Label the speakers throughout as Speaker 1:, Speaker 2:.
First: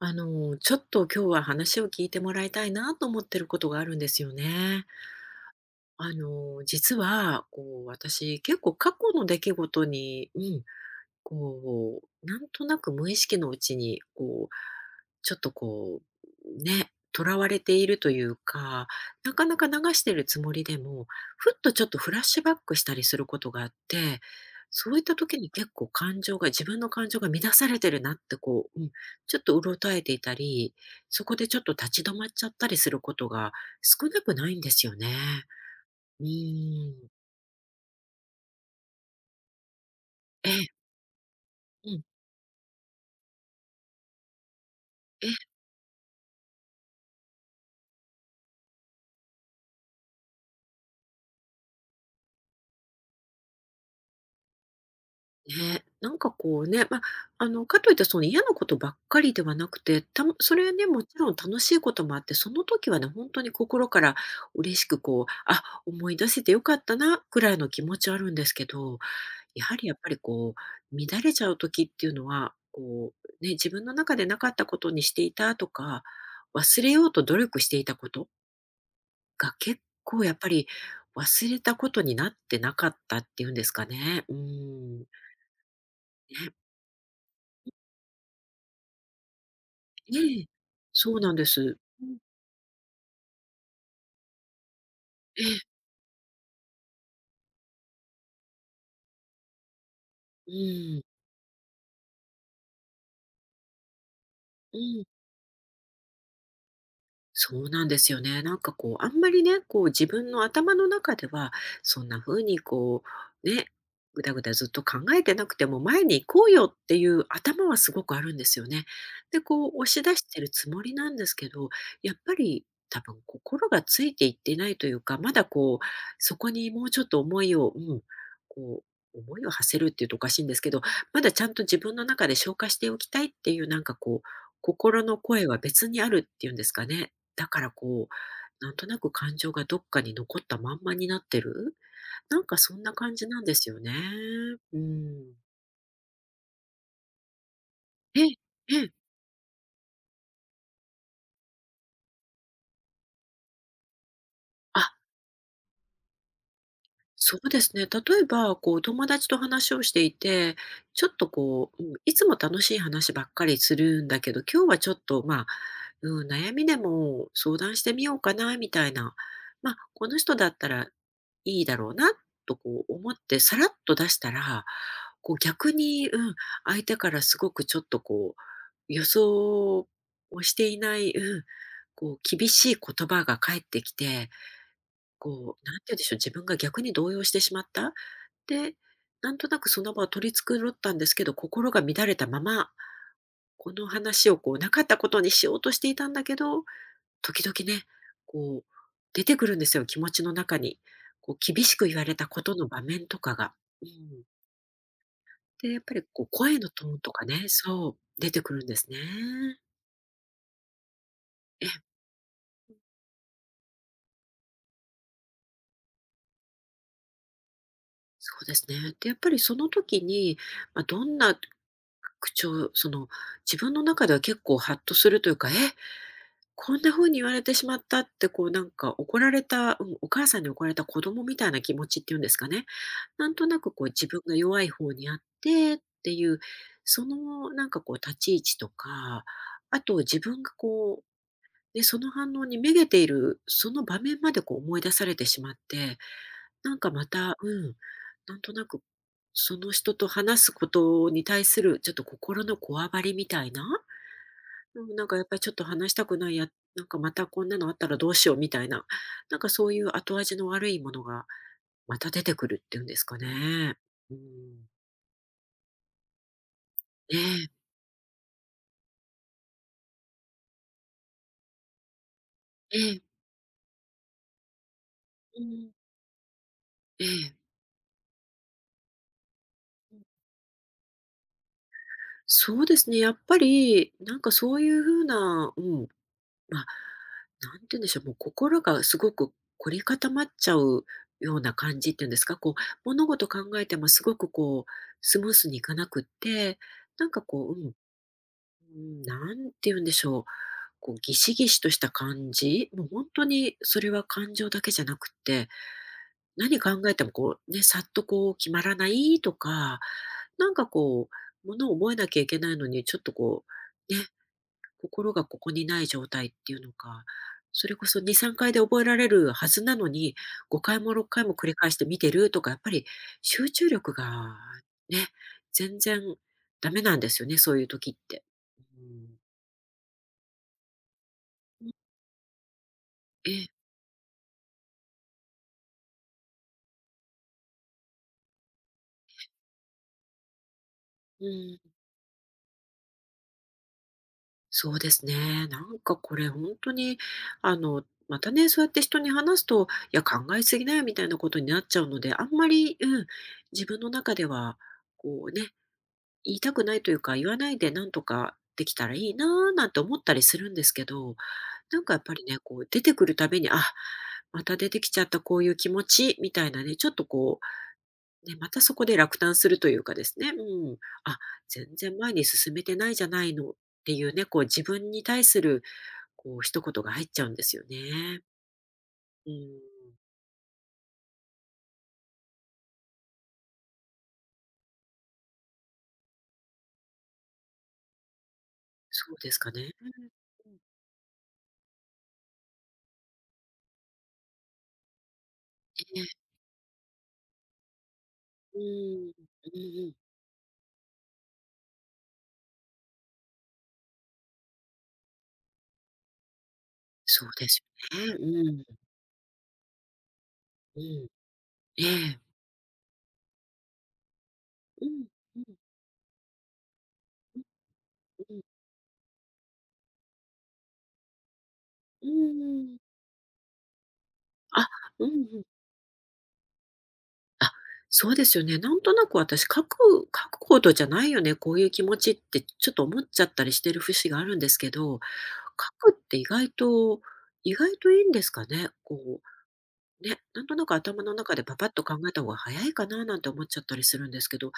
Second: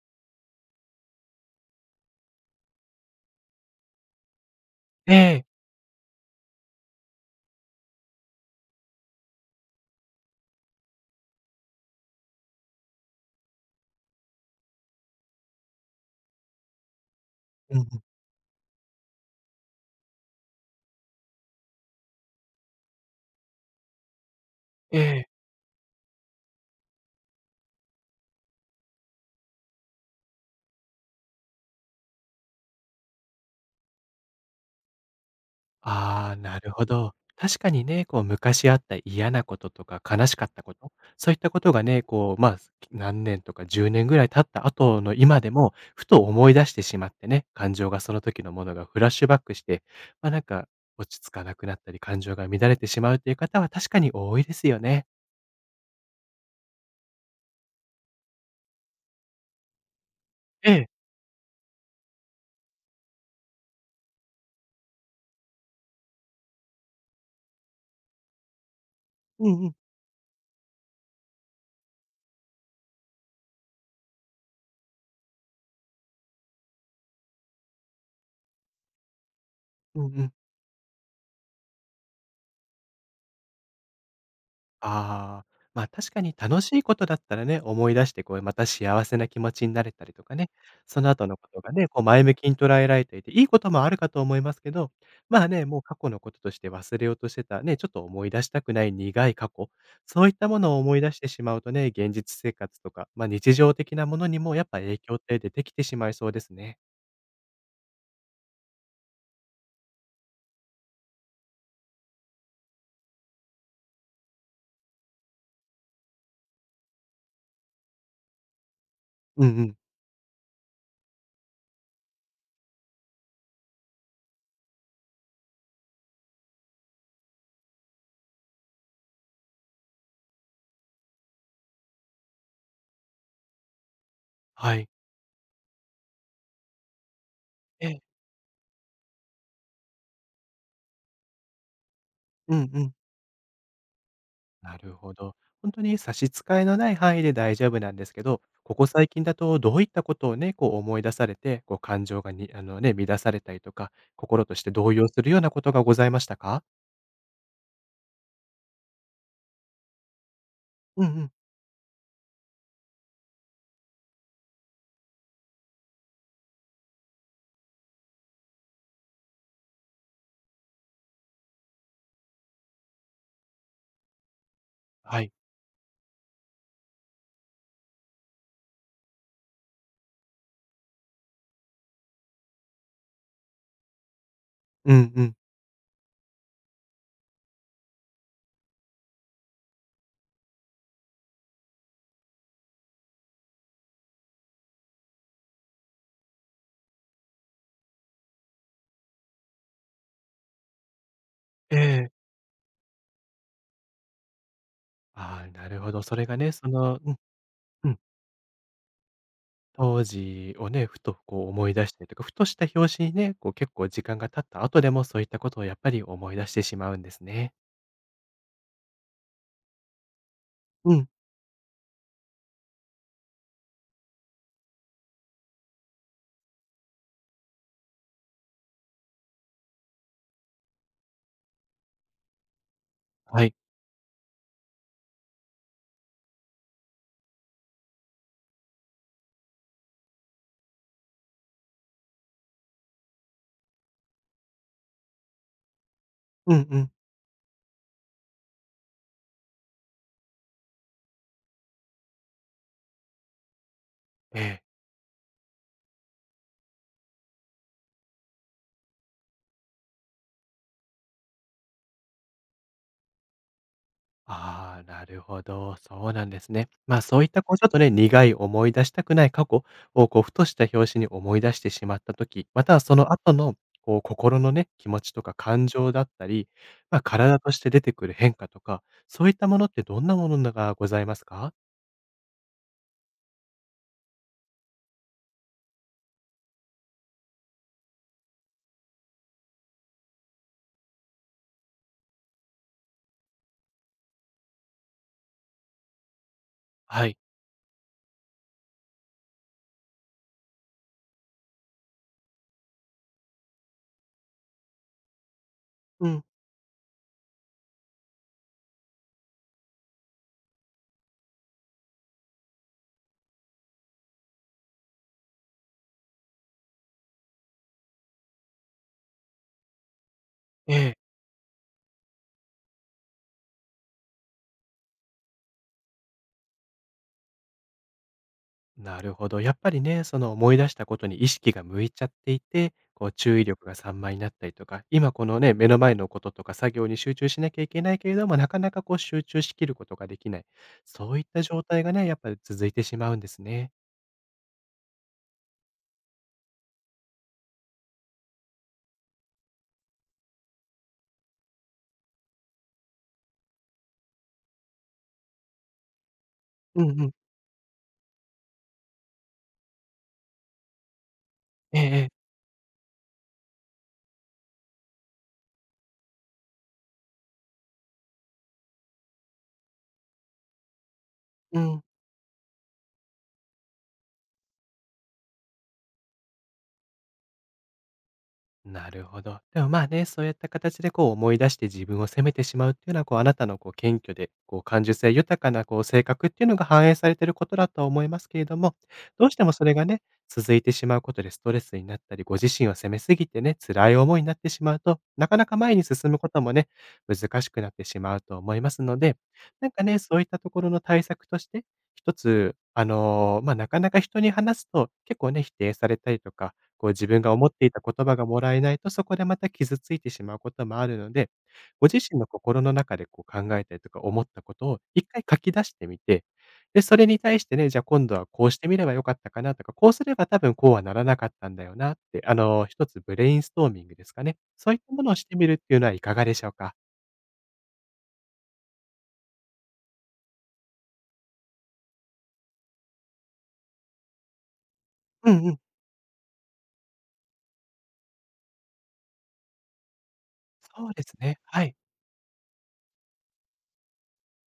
Speaker 1: ちょっと今日は話を聞いてもらいたいなと思ってることがあるんですよね。
Speaker 2: ええ。
Speaker 1: 実は、こう、私、結構過去の出来事に、こう、なんとなく無意識のうちに、こう、ちょっとこう、ね、囚われて
Speaker 2: うんう
Speaker 1: い
Speaker 2: ん。
Speaker 1: るというか、なかなか流してるつもりでも、ふっとちょっとフラッシュバックしたりすることがあって、そう
Speaker 2: え
Speaker 1: いった
Speaker 2: え。
Speaker 1: 時に結構感情が、自分の感情が乱されてるなってこう、ちょっとうろたえていたり、そこでちょっと立ち止まっちゃったりすることが少なくないんですよね。う
Speaker 2: ああ、なるほ
Speaker 1: ーん。
Speaker 2: ど。確かにね、こう昔あった嫌なこととか悲しか
Speaker 1: え
Speaker 2: った
Speaker 1: え、
Speaker 2: こと、そういったことが
Speaker 1: う
Speaker 2: ね、
Speaker 1: ん、
Speaker 2: こう、まあ、何年とか10年ぐらい経った後の
Speaker 1: ええ。
Speaker 2: 今でも、ふと思い出してしまってね、感情がその時のものがフラッシュバックして、ま、なんか落ち着かなくなったり、感情が乱れてしまうという方は確かに多いですよね。
Speaker 1: ね、なんかこうね、まあ、かといってその嫌なことばっかりではなくて、たそれ
Speaker 2: え
Speaker 1: はね、
Speaker 2: え。
Speaker 1: もちろん楽しいこともあって、その時はね、本当に心から嬉しくこう、あ、思い出せてよかったなくらいの気持ちはあるんですけど、
Speaker 2: うん
Speaker 1: や
Speaker 2: うん。
Speaker 1: はりやっぱりこう、乱れちゃう時っていうのは、こう、ね、自分の中でなかったことにしていたとか、忘れようと努力していたことが結
Speaker 2: うんう
Speaker 1: 構や
Speaker 2: ん。
Speaker 1: っぱり忘れたことになってなかったっていうんですかね。うん。
Speaker 2: ああ、まあ、確かに
Speaker 1: ね。
Speaker 2: 楽しいことだったらね、思い出して、こう、また幸せな気持ちになれたりとか
Speaker 1: ええ、
Speaker 2: ね、その
Speaker 1: そう
Speaker 2: 後
Speaker 1: なん
Speaker 2: の
Speaker 1: で
Speaker 2: ことが
Speaker 1: す。
Speaker 2: ね、こう、
Speaker 1: うん。
Speaker 2: 前向きに捉えられていて、いいこともあるかと思いますけど、まあね、もう過去のこととして忘れようとしてた、ね、ちょっと思い出したくない苦い過去、そういった
Speaker 1: う
Speaker 2: ものを思い
Speaker 1: ん、
Speaker 2: 出してしまうとね、現実生活とか、まあ、日常的なものにもやっぱ影響って出てきてしまいそうですね。
Speaker 1: そうなんですよね。なんかこう、あんまりね、こう自分の頭の中では、そんな風にこう、ね、ぐだぐだずっと考えてなくても、前に行こうよっていう頭はすごくあるんですよね。で、
Speaker 2: うんう
Speaker 1: こ
Speaker 2: ん。
Speaker 1: う押し出してるつもりなんですけど、やっぱり多分心がついていってないというか、まだこう、そこにもうちょっと思いを、うん、こう、思いを馳せるっていうとおかしいんですけど、まだちゃんと自分の中で消化しておきたいっていう、なんかこう、
Speaker 2: はい。
Speaker 1: 心の声は別にあるっていうんですかね。だから
Speaker 2: ええ。
Speaker 1: こう、なんとなく感情がどっかに残ったまんまになってる、なん
Speaker 2: う
Speaker 1: か
Speaker 2: ん
Speaker 1: そ
Speaker 2: う
Speaker 1: んな
Speaker 2: ん。
Speaker 1: 感じなんですよね。
Speaker 2: な
Speaker 1: う
Speaker 2: るほ
Speaker 1: ん。
Speaker 2: ど。本当に差し支えのない範囲で大丈夫なんです
Speaker 1: え
Speaker 2: け
Speaker 1: え、
Speaker 2: ど、こ
Speaker 1: え
Speaker 2: こ
Speaker 1: え。
Speaker 2: 最近だとどういったことをね、こう思い出されて、こう感情がにあのね、乱されたりとか、心として
Speaker 1: あ、
Speaker 2: 動揺するようなことがございましたか？
Speaker 1: そうですね。例えば、こう、友達と話をしていて、ち
Speaker 2: う
Speaker 1: ょ
Speaker 2: んう
Speaker 1: っと
Speaker 2: ん。
Speaker 1: こう、いつも楽しい話ばっかりするんだけど、今日はちょっと、まあ、うん、悩みでも相談してみようかな、みたいな。まあ、この人だったらいいだろうな、とこう思って、さらっと出したら、
Speaker 2: はい。
Speaker 1: こう逆に、相手からすごくちょっとこう、予想をしていない、厳しい言葉が返ってきて、
Speaker 2: うんうん。
Speaker 1: こう、なんて言うんでしょう、自分が逆に動揺してしまった。で、なんとなくその場を取り繕ったんですけど、心が乱れたまま、この話をこうなかったことにしようとしていたんだけど、時々ね、こう出てくるんですよ、気持ちの中に。こう厳し
Speaker 2: え
Speaker 1: く言わ
Speaker 2: え。
Speaker 1: れたことの場面とかが。うん。
Speaker 2: ああ、な
Speaker 1: で、や
Speaker 2: る
Speaker 1: っ
Speaker 2: ほ
Speaker 1: ぱり
Speaker 2: ど。そ
Speaker 1: こ
Speaker 2: れ
Speaker 1: う
Speaker 2: がね、
Speaker 1: 声
Speaker 2: そ
Speaker 1: のトーン
Speaker 2: のう
Speaker 1: と
Speaker 2: ん、
Speaker 1: かね、
Speaker 2: う
Speaker 1: そ
Speaker 2: ん、
Speaker 1: う、出てくるんですね。
Speaker 2: 当時をね、ふとこう
Speaker 1: ええ、
Speaker 2: 思い出したりとか、ふとした拍子にね、こう結構時間が経った後でもそういったことをやっぱり思い出してしまうんですね。
Speaker 1: そうですね。で、やっぱりその時に、まあ、
Speaker 2: う
Speaker 1: ど
Speaker 2: ん。
Speaker 1: んな口調、その、自分の中では結構ハッとするというか、え、こんな風に言われてしまったって、こうなんか怒られた、うん、お母さんに怒られた子供みたいな気持ちっていうんですかね。なん
Speaker 2: は
Speaker 1: と
Speaker 2: い。
Speaker 1: なくこう自分が弱い方にあってっていう、そのなんかこう立ち位置とか、あと自分がこう、ね、その反応にめげている、その場面までこう思い出されてしまって、
Speaker 2: うん
Speaker 1: な
Speaker 2: う
Speaker 1: んか
Speaker 2: ん。
Speaker 1: また、なんとなく、その人と話すことに対するちょっと心のこわばりみたいな、
Speaker 2: ええ。
Speaker 1: うん、なんかやっぱりちょっと話したくない、や、なんかまたこんなのあったらどうしようみたいな、なんかそういう後味の悪いものがまた出てくるっていうんですかね。うん。
Speaker 2: ああ、なるほど、そうなんですね。まあ、
Speaker 1: え
Speaker 2: そういった
Speaker 1: え、
Speaker 2: こうちょっとね、苦い思い出したくない過去をこうふとした拍子に思い出してしまった時、また
Speaker 1: え
Speaker 2: はそ
Speaker 1: え、
Speaker 2: の後のこう心のね、気持ちとか
Speaker 1: う
Speaker 2: 感
Speaker 1: ん、
Speaker 2: 情だったり、まあ、
Speaker 1: ええ。
Speaker 2: 体として出てくる変化とか、そういったものってどんなものがございますか？
Speaker 1: そうですね。やっぱり、なんかそういうふうな、まあ、何て言うんでしょう、もう心がすごく凝り固まっちゃうような感じっていうんですか、こう、物事考えてもすごくこう、スムースにいかなくって、な
Speaker 2: は
Speaker 1: ん
Speaker 2: い。
Speaker 1: かこう、何て言うんでしょう、こうギシギシとした感じ、もう本当にそれは感情だけじゃなくって、
Speaker 2: うん、
Speaker 1: 何考えてもこうね、さっとこう決まらないとか、なんかこう、物を覚えなきゃいけないのにちょっとこう、ね、心がここにない状態っていうのか、それこそ2、3回で覚えられるはずなのに、5
Speaker 2: え
Speaker 1: 回も6
Speaker 2: え
Speaker 1: 回も繰り返して見てるとか、やっぱり集中力がね、全然ダメなんですよね、そういう時って。
Speaker 2: なるほど。やっぱりね、その思い出したことに意識
Speaker 1: う
Speaker 2: が
Speaker 1: ん。
Speaker 2: 向いちゃっていて、こう
Speaker 1: え
Speaker 2: 注意
Speaker 1: え、
Speaker 2: 力が散漫になったりとか、今このね、目の前のこととか作業に集中しなきゃいけないけれども、なかなかこう集中しきることができない。そうい
Speaker 1: う
Speaker 2: った
Speaker 1: ん。
Speaker 2: 状態がね、やっぱり続いてしまうんですね。
Speaker 1: そうですね。なんかこれ本当に、またね、そうやって人に話すと、いや、考えすぎだよみたいなことになっちゃうので、あんまり、自分の中では、こうね、言いたくない
Speaker 2: う
Speaker 1: という
Speaker 2: んうん。
Speaker 1: か、言わないでなんとかできたらいいななんて思ったりするんですけど、
Speaker 2: え
Speaker 1: な
Speaker 2: え
Speaker 1: んかやっ
Speaker 2: え
Speaker 1: ぱ
Speaker 2: え。
Speaker 1: りね、こう出てくるたびに、あ、また出てきちゃったこういう気持ちみたいなね、ちょっとこう、ね、またそこで落胆するというかですね、あ、
Speaker 2: う
Speaker 1: 全
Speaker 2: ん。
Speaker 1: 然前に進めてないじゃないのっていうね、こう自分に対するこう一言が入っちゃうんですよね。
Speaker 2: なるほ
Speaker 1: う
Speaker 2: ど。
Speaker 1: ん、
Speaker 2: でもまあね、そういった形でこう思い出して自分を責めてしまうっていうのは、こうあなたのこう謙虚で、こう感受性豊かなこう性格っていうのが反映されていることだとは思いますけれども、
Speaker 1: そう
Speaker 2: どう
Speaker 1: で
Speaker 2: し
Speaker 1: す
Speaker 2: て
Speaker 1: か
Speaker 2: もそ
Speaker 1: ね。
Speaker 2: れがね、
Speaker 1: う
Speaker 2: 続
Speaker 1: ん
Speaker 2: いてしまうことでストレスになったり、ご自身を責めすぎてね、辛い思いになってしまうと、なかなか前に
Speaker 1: ええ、
Speaker 2: 進むこともね、難しくなってしまうと思
Speaker 1: う
Speaker 2: い
Speaker 1: ん、
Speaker 2: ますので、
Speaker 1: うんう
Speaker 2: なんか
Speaker 1: ん、
Speaker 2: ね、そういったところの対策として、一つ、まあ、なかなか人に話すと結構ね、否定されたりとか、こう自分
Speaker 1: そう
Speaker 2: が思
Speaker 1: で
Speaker 2: っ
Speaker 1: す
Speaker 2: ていた言
Speaker 1: よ
Speaker 2: 葉がもらえ
Speaker 1: ね。
Speaker 2: ないと、そこでまた傷ついてしまうことも
Speaker 1: うん、
Speaker 2: ある
Speaker 1: うん、
Speaker 2: ので、
Speaker 1: え
Speaker 2: ご自身
Speaker 1: え。
Speaker 2: の心の中でこう考えたりとか思ったことを
Speaker 1: うん、
Speaker 2: 一回書
Speaker 1: う
Speaker 2: き
Speaker 1: ん、
Speaker 2: 出してみて、で、それに
Speaker 1: う
Speaker 2: 対してね、じゃあ今度は
Speaker 1: ん、うん、
Speaker 2: こうしてみればよかったかなとか、こうすれば多分こうはならなかったんだよなっ
Speaker 1: う
Speaker 2: て、あ
Speaker 1: ー
Speaker 2: の、
Speaker 1: ん。
Speaker 2: 一つブレインストーミングですかね。
Speaker 1: あ、
Speaker 2: そういったも
Speaker 1: うん
Speaker 2: の
Speaker 1: う
Speaker 2: を
Speaker 1: んうん
Speaker 2: し
Speaker 1: う
Speaker 2: て
Speaker 1: んうん
Speaker 2: みるっていうのはいかがでしょうか？
Speaker 1: あ、そうですよね。なんとなく私、書くほどじゃないよね、こういう気持ちってちょっと思っちゃったりしてる節があるんですけど、
Speaker 2: うんうん。
Speaker 1: 書くって意外といいんですかね？こう、ね、なんとなく
Speaker 2: そう
Speaker 1: 頭
Speaker 2: です
Speaker 1: の中
Speaker 2: ね、
Speaker 1: でパ
Speaker 2: は
Speaker 1: パッ
Speaker 2: い。
Speaker 1: と考えた方が早いかななんて思っちゃったりするんですけど、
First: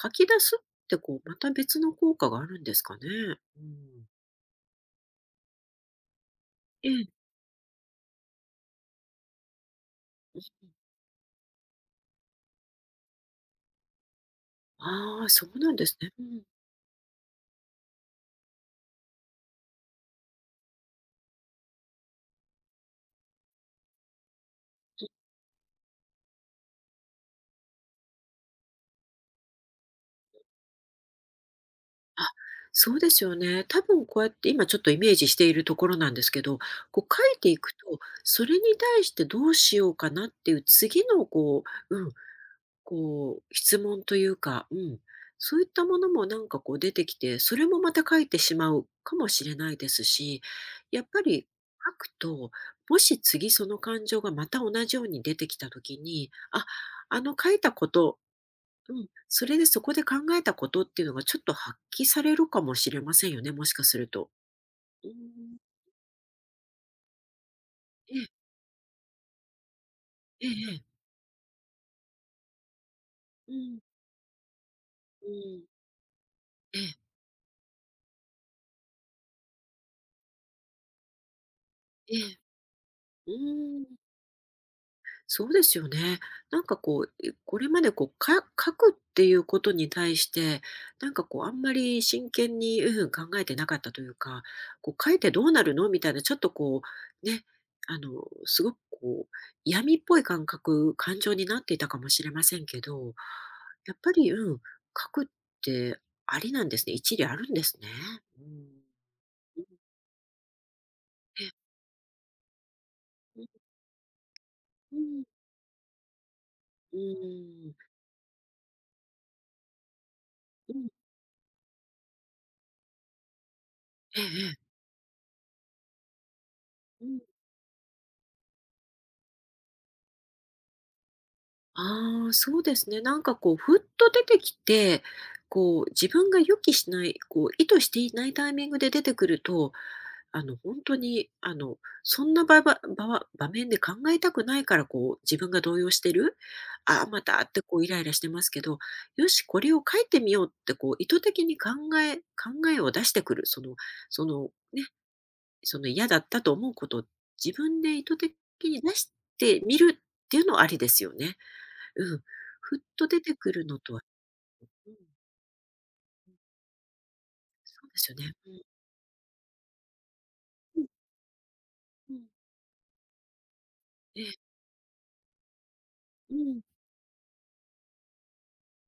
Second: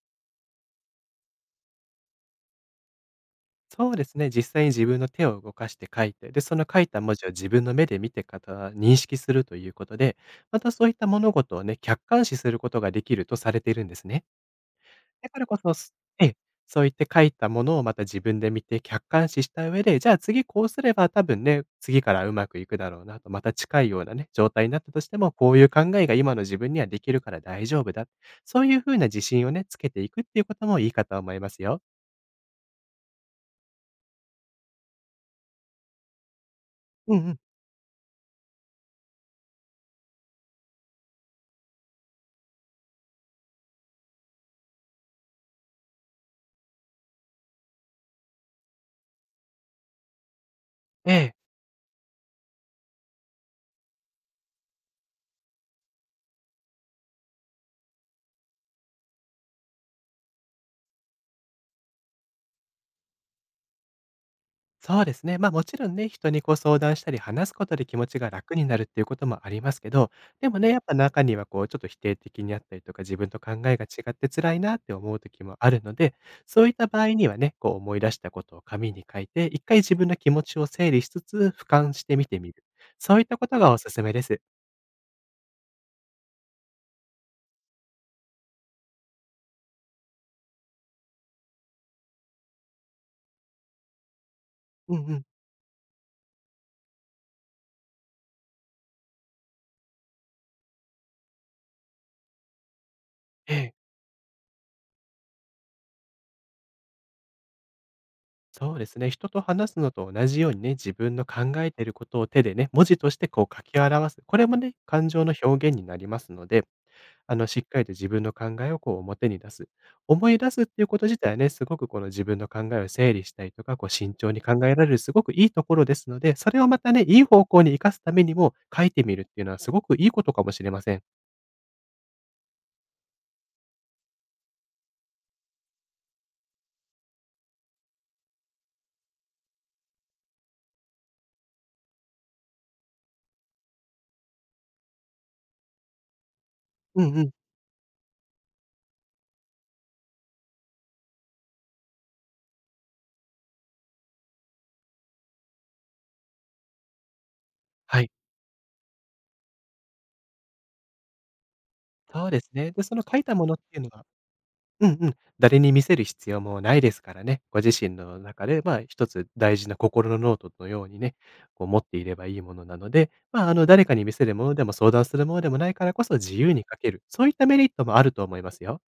Speaker 1: 書き出すってこう、また別の効果があるんですかね？う
Speaker 2: そうで
Speaker 1: ん。
Speaker 2: すね、実際に自分の手を動かして書いて、で、その書い
Speaker 1: え
Speaker 2: た
Speaker 1: え。
Speaker 2: 文字を自分の目で見てから認識するということで、またそういった物事をね、客観視することができるとされているんですね。
Speaker 1: ああ、
Speaker 2: だから
Speaker 1: そ
Speaker 2: こ
Speaker 1: うな
Speaker 2: そ、
Speaker 1: んですね。う
Speaker 2: ええ、
Speaker 1: ん。
Speaker 2: そういって書いたものをまた自分で見て客観視した上で、じゃあ次こうすれば多分ね、次からうまくいくだろうなと、また近いようなね、状態になったとしても、こういう考えが今の自分にはできるから大丈夫だ。そういうふうな自信をね、つけていくっていうこともいいかと思いますよ。
Speaker 1: あ、そうですよね。多分こうやって今ちょっとイメージしているところなんですけど、こう
Speaker 2: うん
Speaker 1: 書
Speaker 2: うん。
Speaker 1: いていくと、それに対してどうしようかなっていう次のこう、こう質問というか、そういったものもなんかこう出てきて、それもまた書いてしまうかもしれないですし、やっ
Speaker 2: え
Speaker 1: ぱ
Speaker 2: え。
Speaker 1: り書くと、もし次その感情がまた同じように出てきた時に、あ、あの書いたことうん、それでそこで考えたことっていうのがちょっと発揮されるかもしれませんよね、もしかすると。
Speaker 2: そう
Speaker 1: う
Speaker 2: ですね。まあ
Speaker 1: ん。
Speaker 2: もちろんね、人にこう相談したり話すことで気持ち
Speaker 1: ええ、
Speaker 2: が楽になるっていうこともありますけど、
Speaker 1: え
Speaker 2: で
Speaker 1: え
Speaker 2: もね、
Speaker 1: え
Speaker 2: やっ
Speaker 1: え。
Speaker 2: ぱ中にはこうちょっと否定的にあったりとか自分と
Speaker 1: う
Speaker 2: 考え
Speaker 1: ん、
Speaker 2: が違って辛いなって思う
Speaker 1: う
Speaker 2: 時も
Speaker 1: ん。
Speaker 2: あるので、そういっ
Speaker 1: え
Speaker 2: た
Speaker 1: え、
Speaker 2: 場合にはね、こう思い出したことを紙に書いて、一回自分の気持ちを整理しつつ俯瞰し
Speaker 1: え
Speaker 2: てみ
Speaker 1: え。
Speaker 2: てみる。そういっ
Speaker 1: う
Speaker 2: たことがお
Speaker 1: ん。
Speaker 2: すすめです。
Speaker 1: そうですよね。なんかこう、これまでこう、書くっていうことに対して、なんかこう、あんまり真剣に、考えてなかったというか、こ
Speaker 2: う
Speaker 1: う、
Speaker 2: ん
Speaker 1: 書
Speaker 2: う
Speaker 1: い
Speaker 2: ん。
Speaker 1: てどうなるのみたいな、ちょっとこう、ね、あの、すごくこう、闇っぽい感覚、感情になっていたかもしれませんけど、
Speaker 2: ええ。
Speaker 1: やっぱり、書くってありなんですね。一理あるんですね。うん。
Speaker 2: そうですね。人と
Speaker 1: うん
Speaker 2: 話すのと同じようにね、自分の
Speaker 1: え、
Speaker 2: 考えていることを手でね、文字として
Speaker 1: うん、
Speaker 2: こう書き表す。これもね、
Speaker 1: う
Speaker 2: 感
Speaker 1: ん、
Speaker 2: 情の表現になりますので、
Speaker 1: う
Speaker 2: あの、しっ
Speaker 1: ん、
Speaker 2: かりと自分の考えをこう表に出す。思い出すっ
Speaker 1: う
Speaker 2: ていう
Speaker 1: ん
Speaker 2: こと自体はね、すごくこの自分の考えを整理したりとか、こう慎
Speaker 1: ええ、
Speaker 2: 重に考
Speaker 1: ええ
Speaker 2: えられるすごくいいところですので、それをまたね、いい方向に生かすためにも書いてみるっていうのはすごくいいことかもしれません。
Speaker 1: ああ、そうですね。なんかこう、ふっと出てきて、こう、自分が予期しない、こう、意図していないタイミングで出てくると、本当に、そんな場ば場は場面で考えたくないから、こう、自分が動揺してる、あ
Speaker 2: う
Speaker 1: あ、
Speaker 2: ん
Speaker 1: ま
Speaker 2: うん。
Speaker 1: たってこうイライラしてますけど、よし、これを書いてみようってこう、意図的に考えを出してくる、その、ね、その嫌だったと思うことを自分で
Speaker 2: は
Speaker 1: 意
Speaker 2: い。
Speaker 1: 図的に出してみるっていうのはありですよね。うん、
Speaker 2: そうですね。
Speaker 1: ふっ
Speaker 2: で、その
Speaker 1: と
Speaker 2: 書
Speaker 1: 出
Speaker 2: い
Speaker 1: て
Speaker 2: たも
Speaker 1: く
Speaker 2: のっ
Speaker 1: る
Speaker 2: て
Speaker 1: の
Speaker 2: いうの
Speaker 1: とは
Speaker 2: はう
Speaker 1: うん、う
Speaker 2: ん
Speaker 1: ん、
Speaker 2: うん。誰に見せる必要もないですからね。ご自
Speaker 1: そう
Speaker 2: 身
Speaker 1: ですよ
Speaker 2: の
Speaker 1: ね。
Speaker 2: 中で、
Speaker 1: う
Speaker 2: まあ、一つ大事な心のノートの
Speaker 1: ん、う
Speaker 2: よ
Speaker 1: ん、
Speaker 2: うにね、こう持ってい
Speaker 1: う
Speaker 2: れ
Speaker 1: ん。
Speaker 2: ばいいものなので、まあ、あの、誰かに見
Speaker 1: え
Speaker 2: せ
Speaker 1: え、
Speaker 2: るものでも相談するものでもないからこそ
Speaker 1: う
Speaker 2: 自由
Speaker 1: ん、
Speaker 2: に書ける。そういったメリットもあると思いますよ。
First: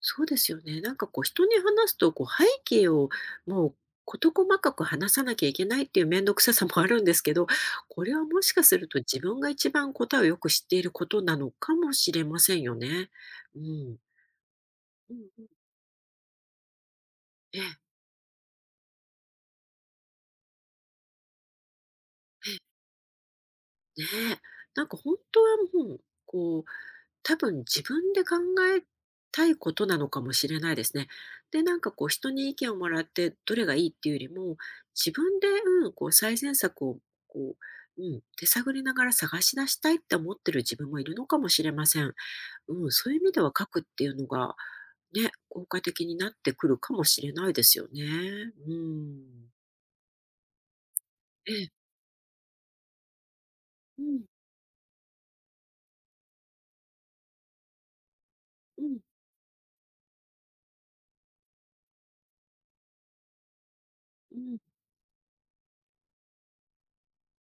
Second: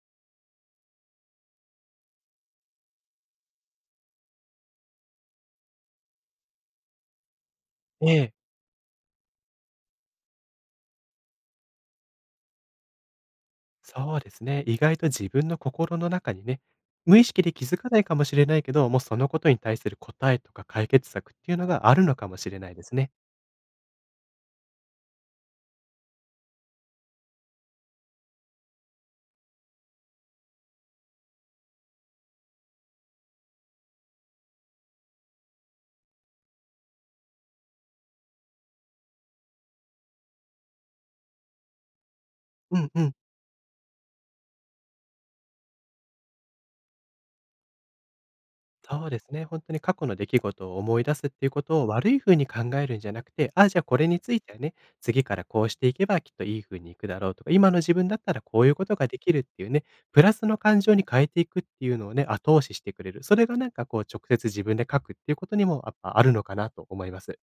Speaker 1: そうですよね。なんかこう人に話すと、こう背景をもう事細かく話さなきゃいけないっていう面倒くささもあるんですけど、こ
Speaker 2: え
Speaker 1: れは
Speaker 2: え。
Speaker 1: もしかすると自分が一番答えをよく知っていることなのかもしれませんよね。うん。
Speaker 2: そうですね。意外と
Speaker 1: うん
Speaker 2: 自
Speaker 1: うん。
Speaker 2: 分の心の中にね、無意識で
Speaker 1: えええ。
Speaker 2: 気づかないかもしれないけど、もうそのことに対する答えとか解決策っていうのがあるのかもしれないですね。
Speaker 1: ねえ、なんか本当はもう、こう、多分自分で考えたいことなのかもしれないですね。で、なんかこう人に意見をもらってどれがいいっていうよりも、自分で、うん、こう最善策を、こう、手探りながら探し出したいって思ってる自分もいるのかもしれません。
Speaker 2: う
Speaker 1: う
Speaker 2: ん
Speaker 1: ん、
Speaker 2: う
Speaker 1: そう
Speaker 2: ん。
Speaker 1: いう意味では書くっていうのが、ね、効果的になってくるかもしれないですよね。う
Speaker 2: そうですね。
Speaker 1: ん。
Speaker 2: 本当に過去の出来事を思い出すっていう
Speaker 1: え
Speaker 2: こ
Speaker 1: え、
Speaker 2: とを悪い風に考えるんじゃなくて、あじゃあこ
Speaker 1: う
Speaker 2: れ
Speaker 1: ん、
Speaker 2: についてはね、次からこうしていけばきっといい風にいくだろうとか、今の自分だったらこういう
Speaker 1: う
Speaker 2: こと
Speaker 1: ん、
Speaker 2: ができるっていうね、プラスの感情に変えていくっていうのをね、後押ししてくれる。それがなんかこう直
Speaker 1: う
Speaker 2: 接
Speaker 1: ん。
Speaker 2: 自分で書くっていうことにもやっぱあるのかなと思います。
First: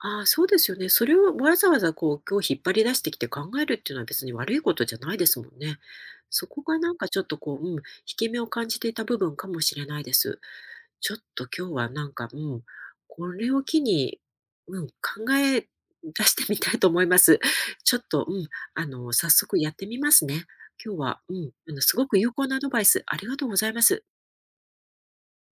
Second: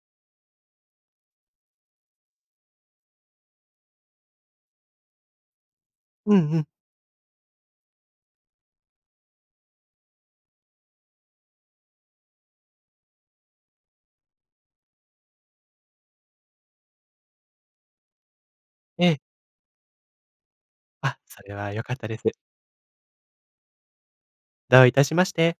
Speaker 1: ああ、そうですよね。それをわざわざこう、今日引っ張り出してきて考えるっていうのは別に悪いことじゃないですもんね。
Speaker 2: う
Speaker 1: そ
Speaker 2: んう
Speaker 1: こ
Speaker 2: ん。
Speaker 1: がなんかちょっとこう、引け目を感じていた部分かもしれないです。ちょっと今日はなんか、これを機に、うん、考え出してみたいと思います。ちょっと、
Speaker 2: ええ。
Speaker 1: 早速やってみますね。今日
Speaker 2: あ、
Speaker 1: は、
Speaker 2: それは良か
Speaker 1: す
Speaker 2: った
Speaker 1: ごく
Speaker 2: です。
Speaker 1: 有効なアドバイスありがとうございます。
Speaker 2: どういたしまして。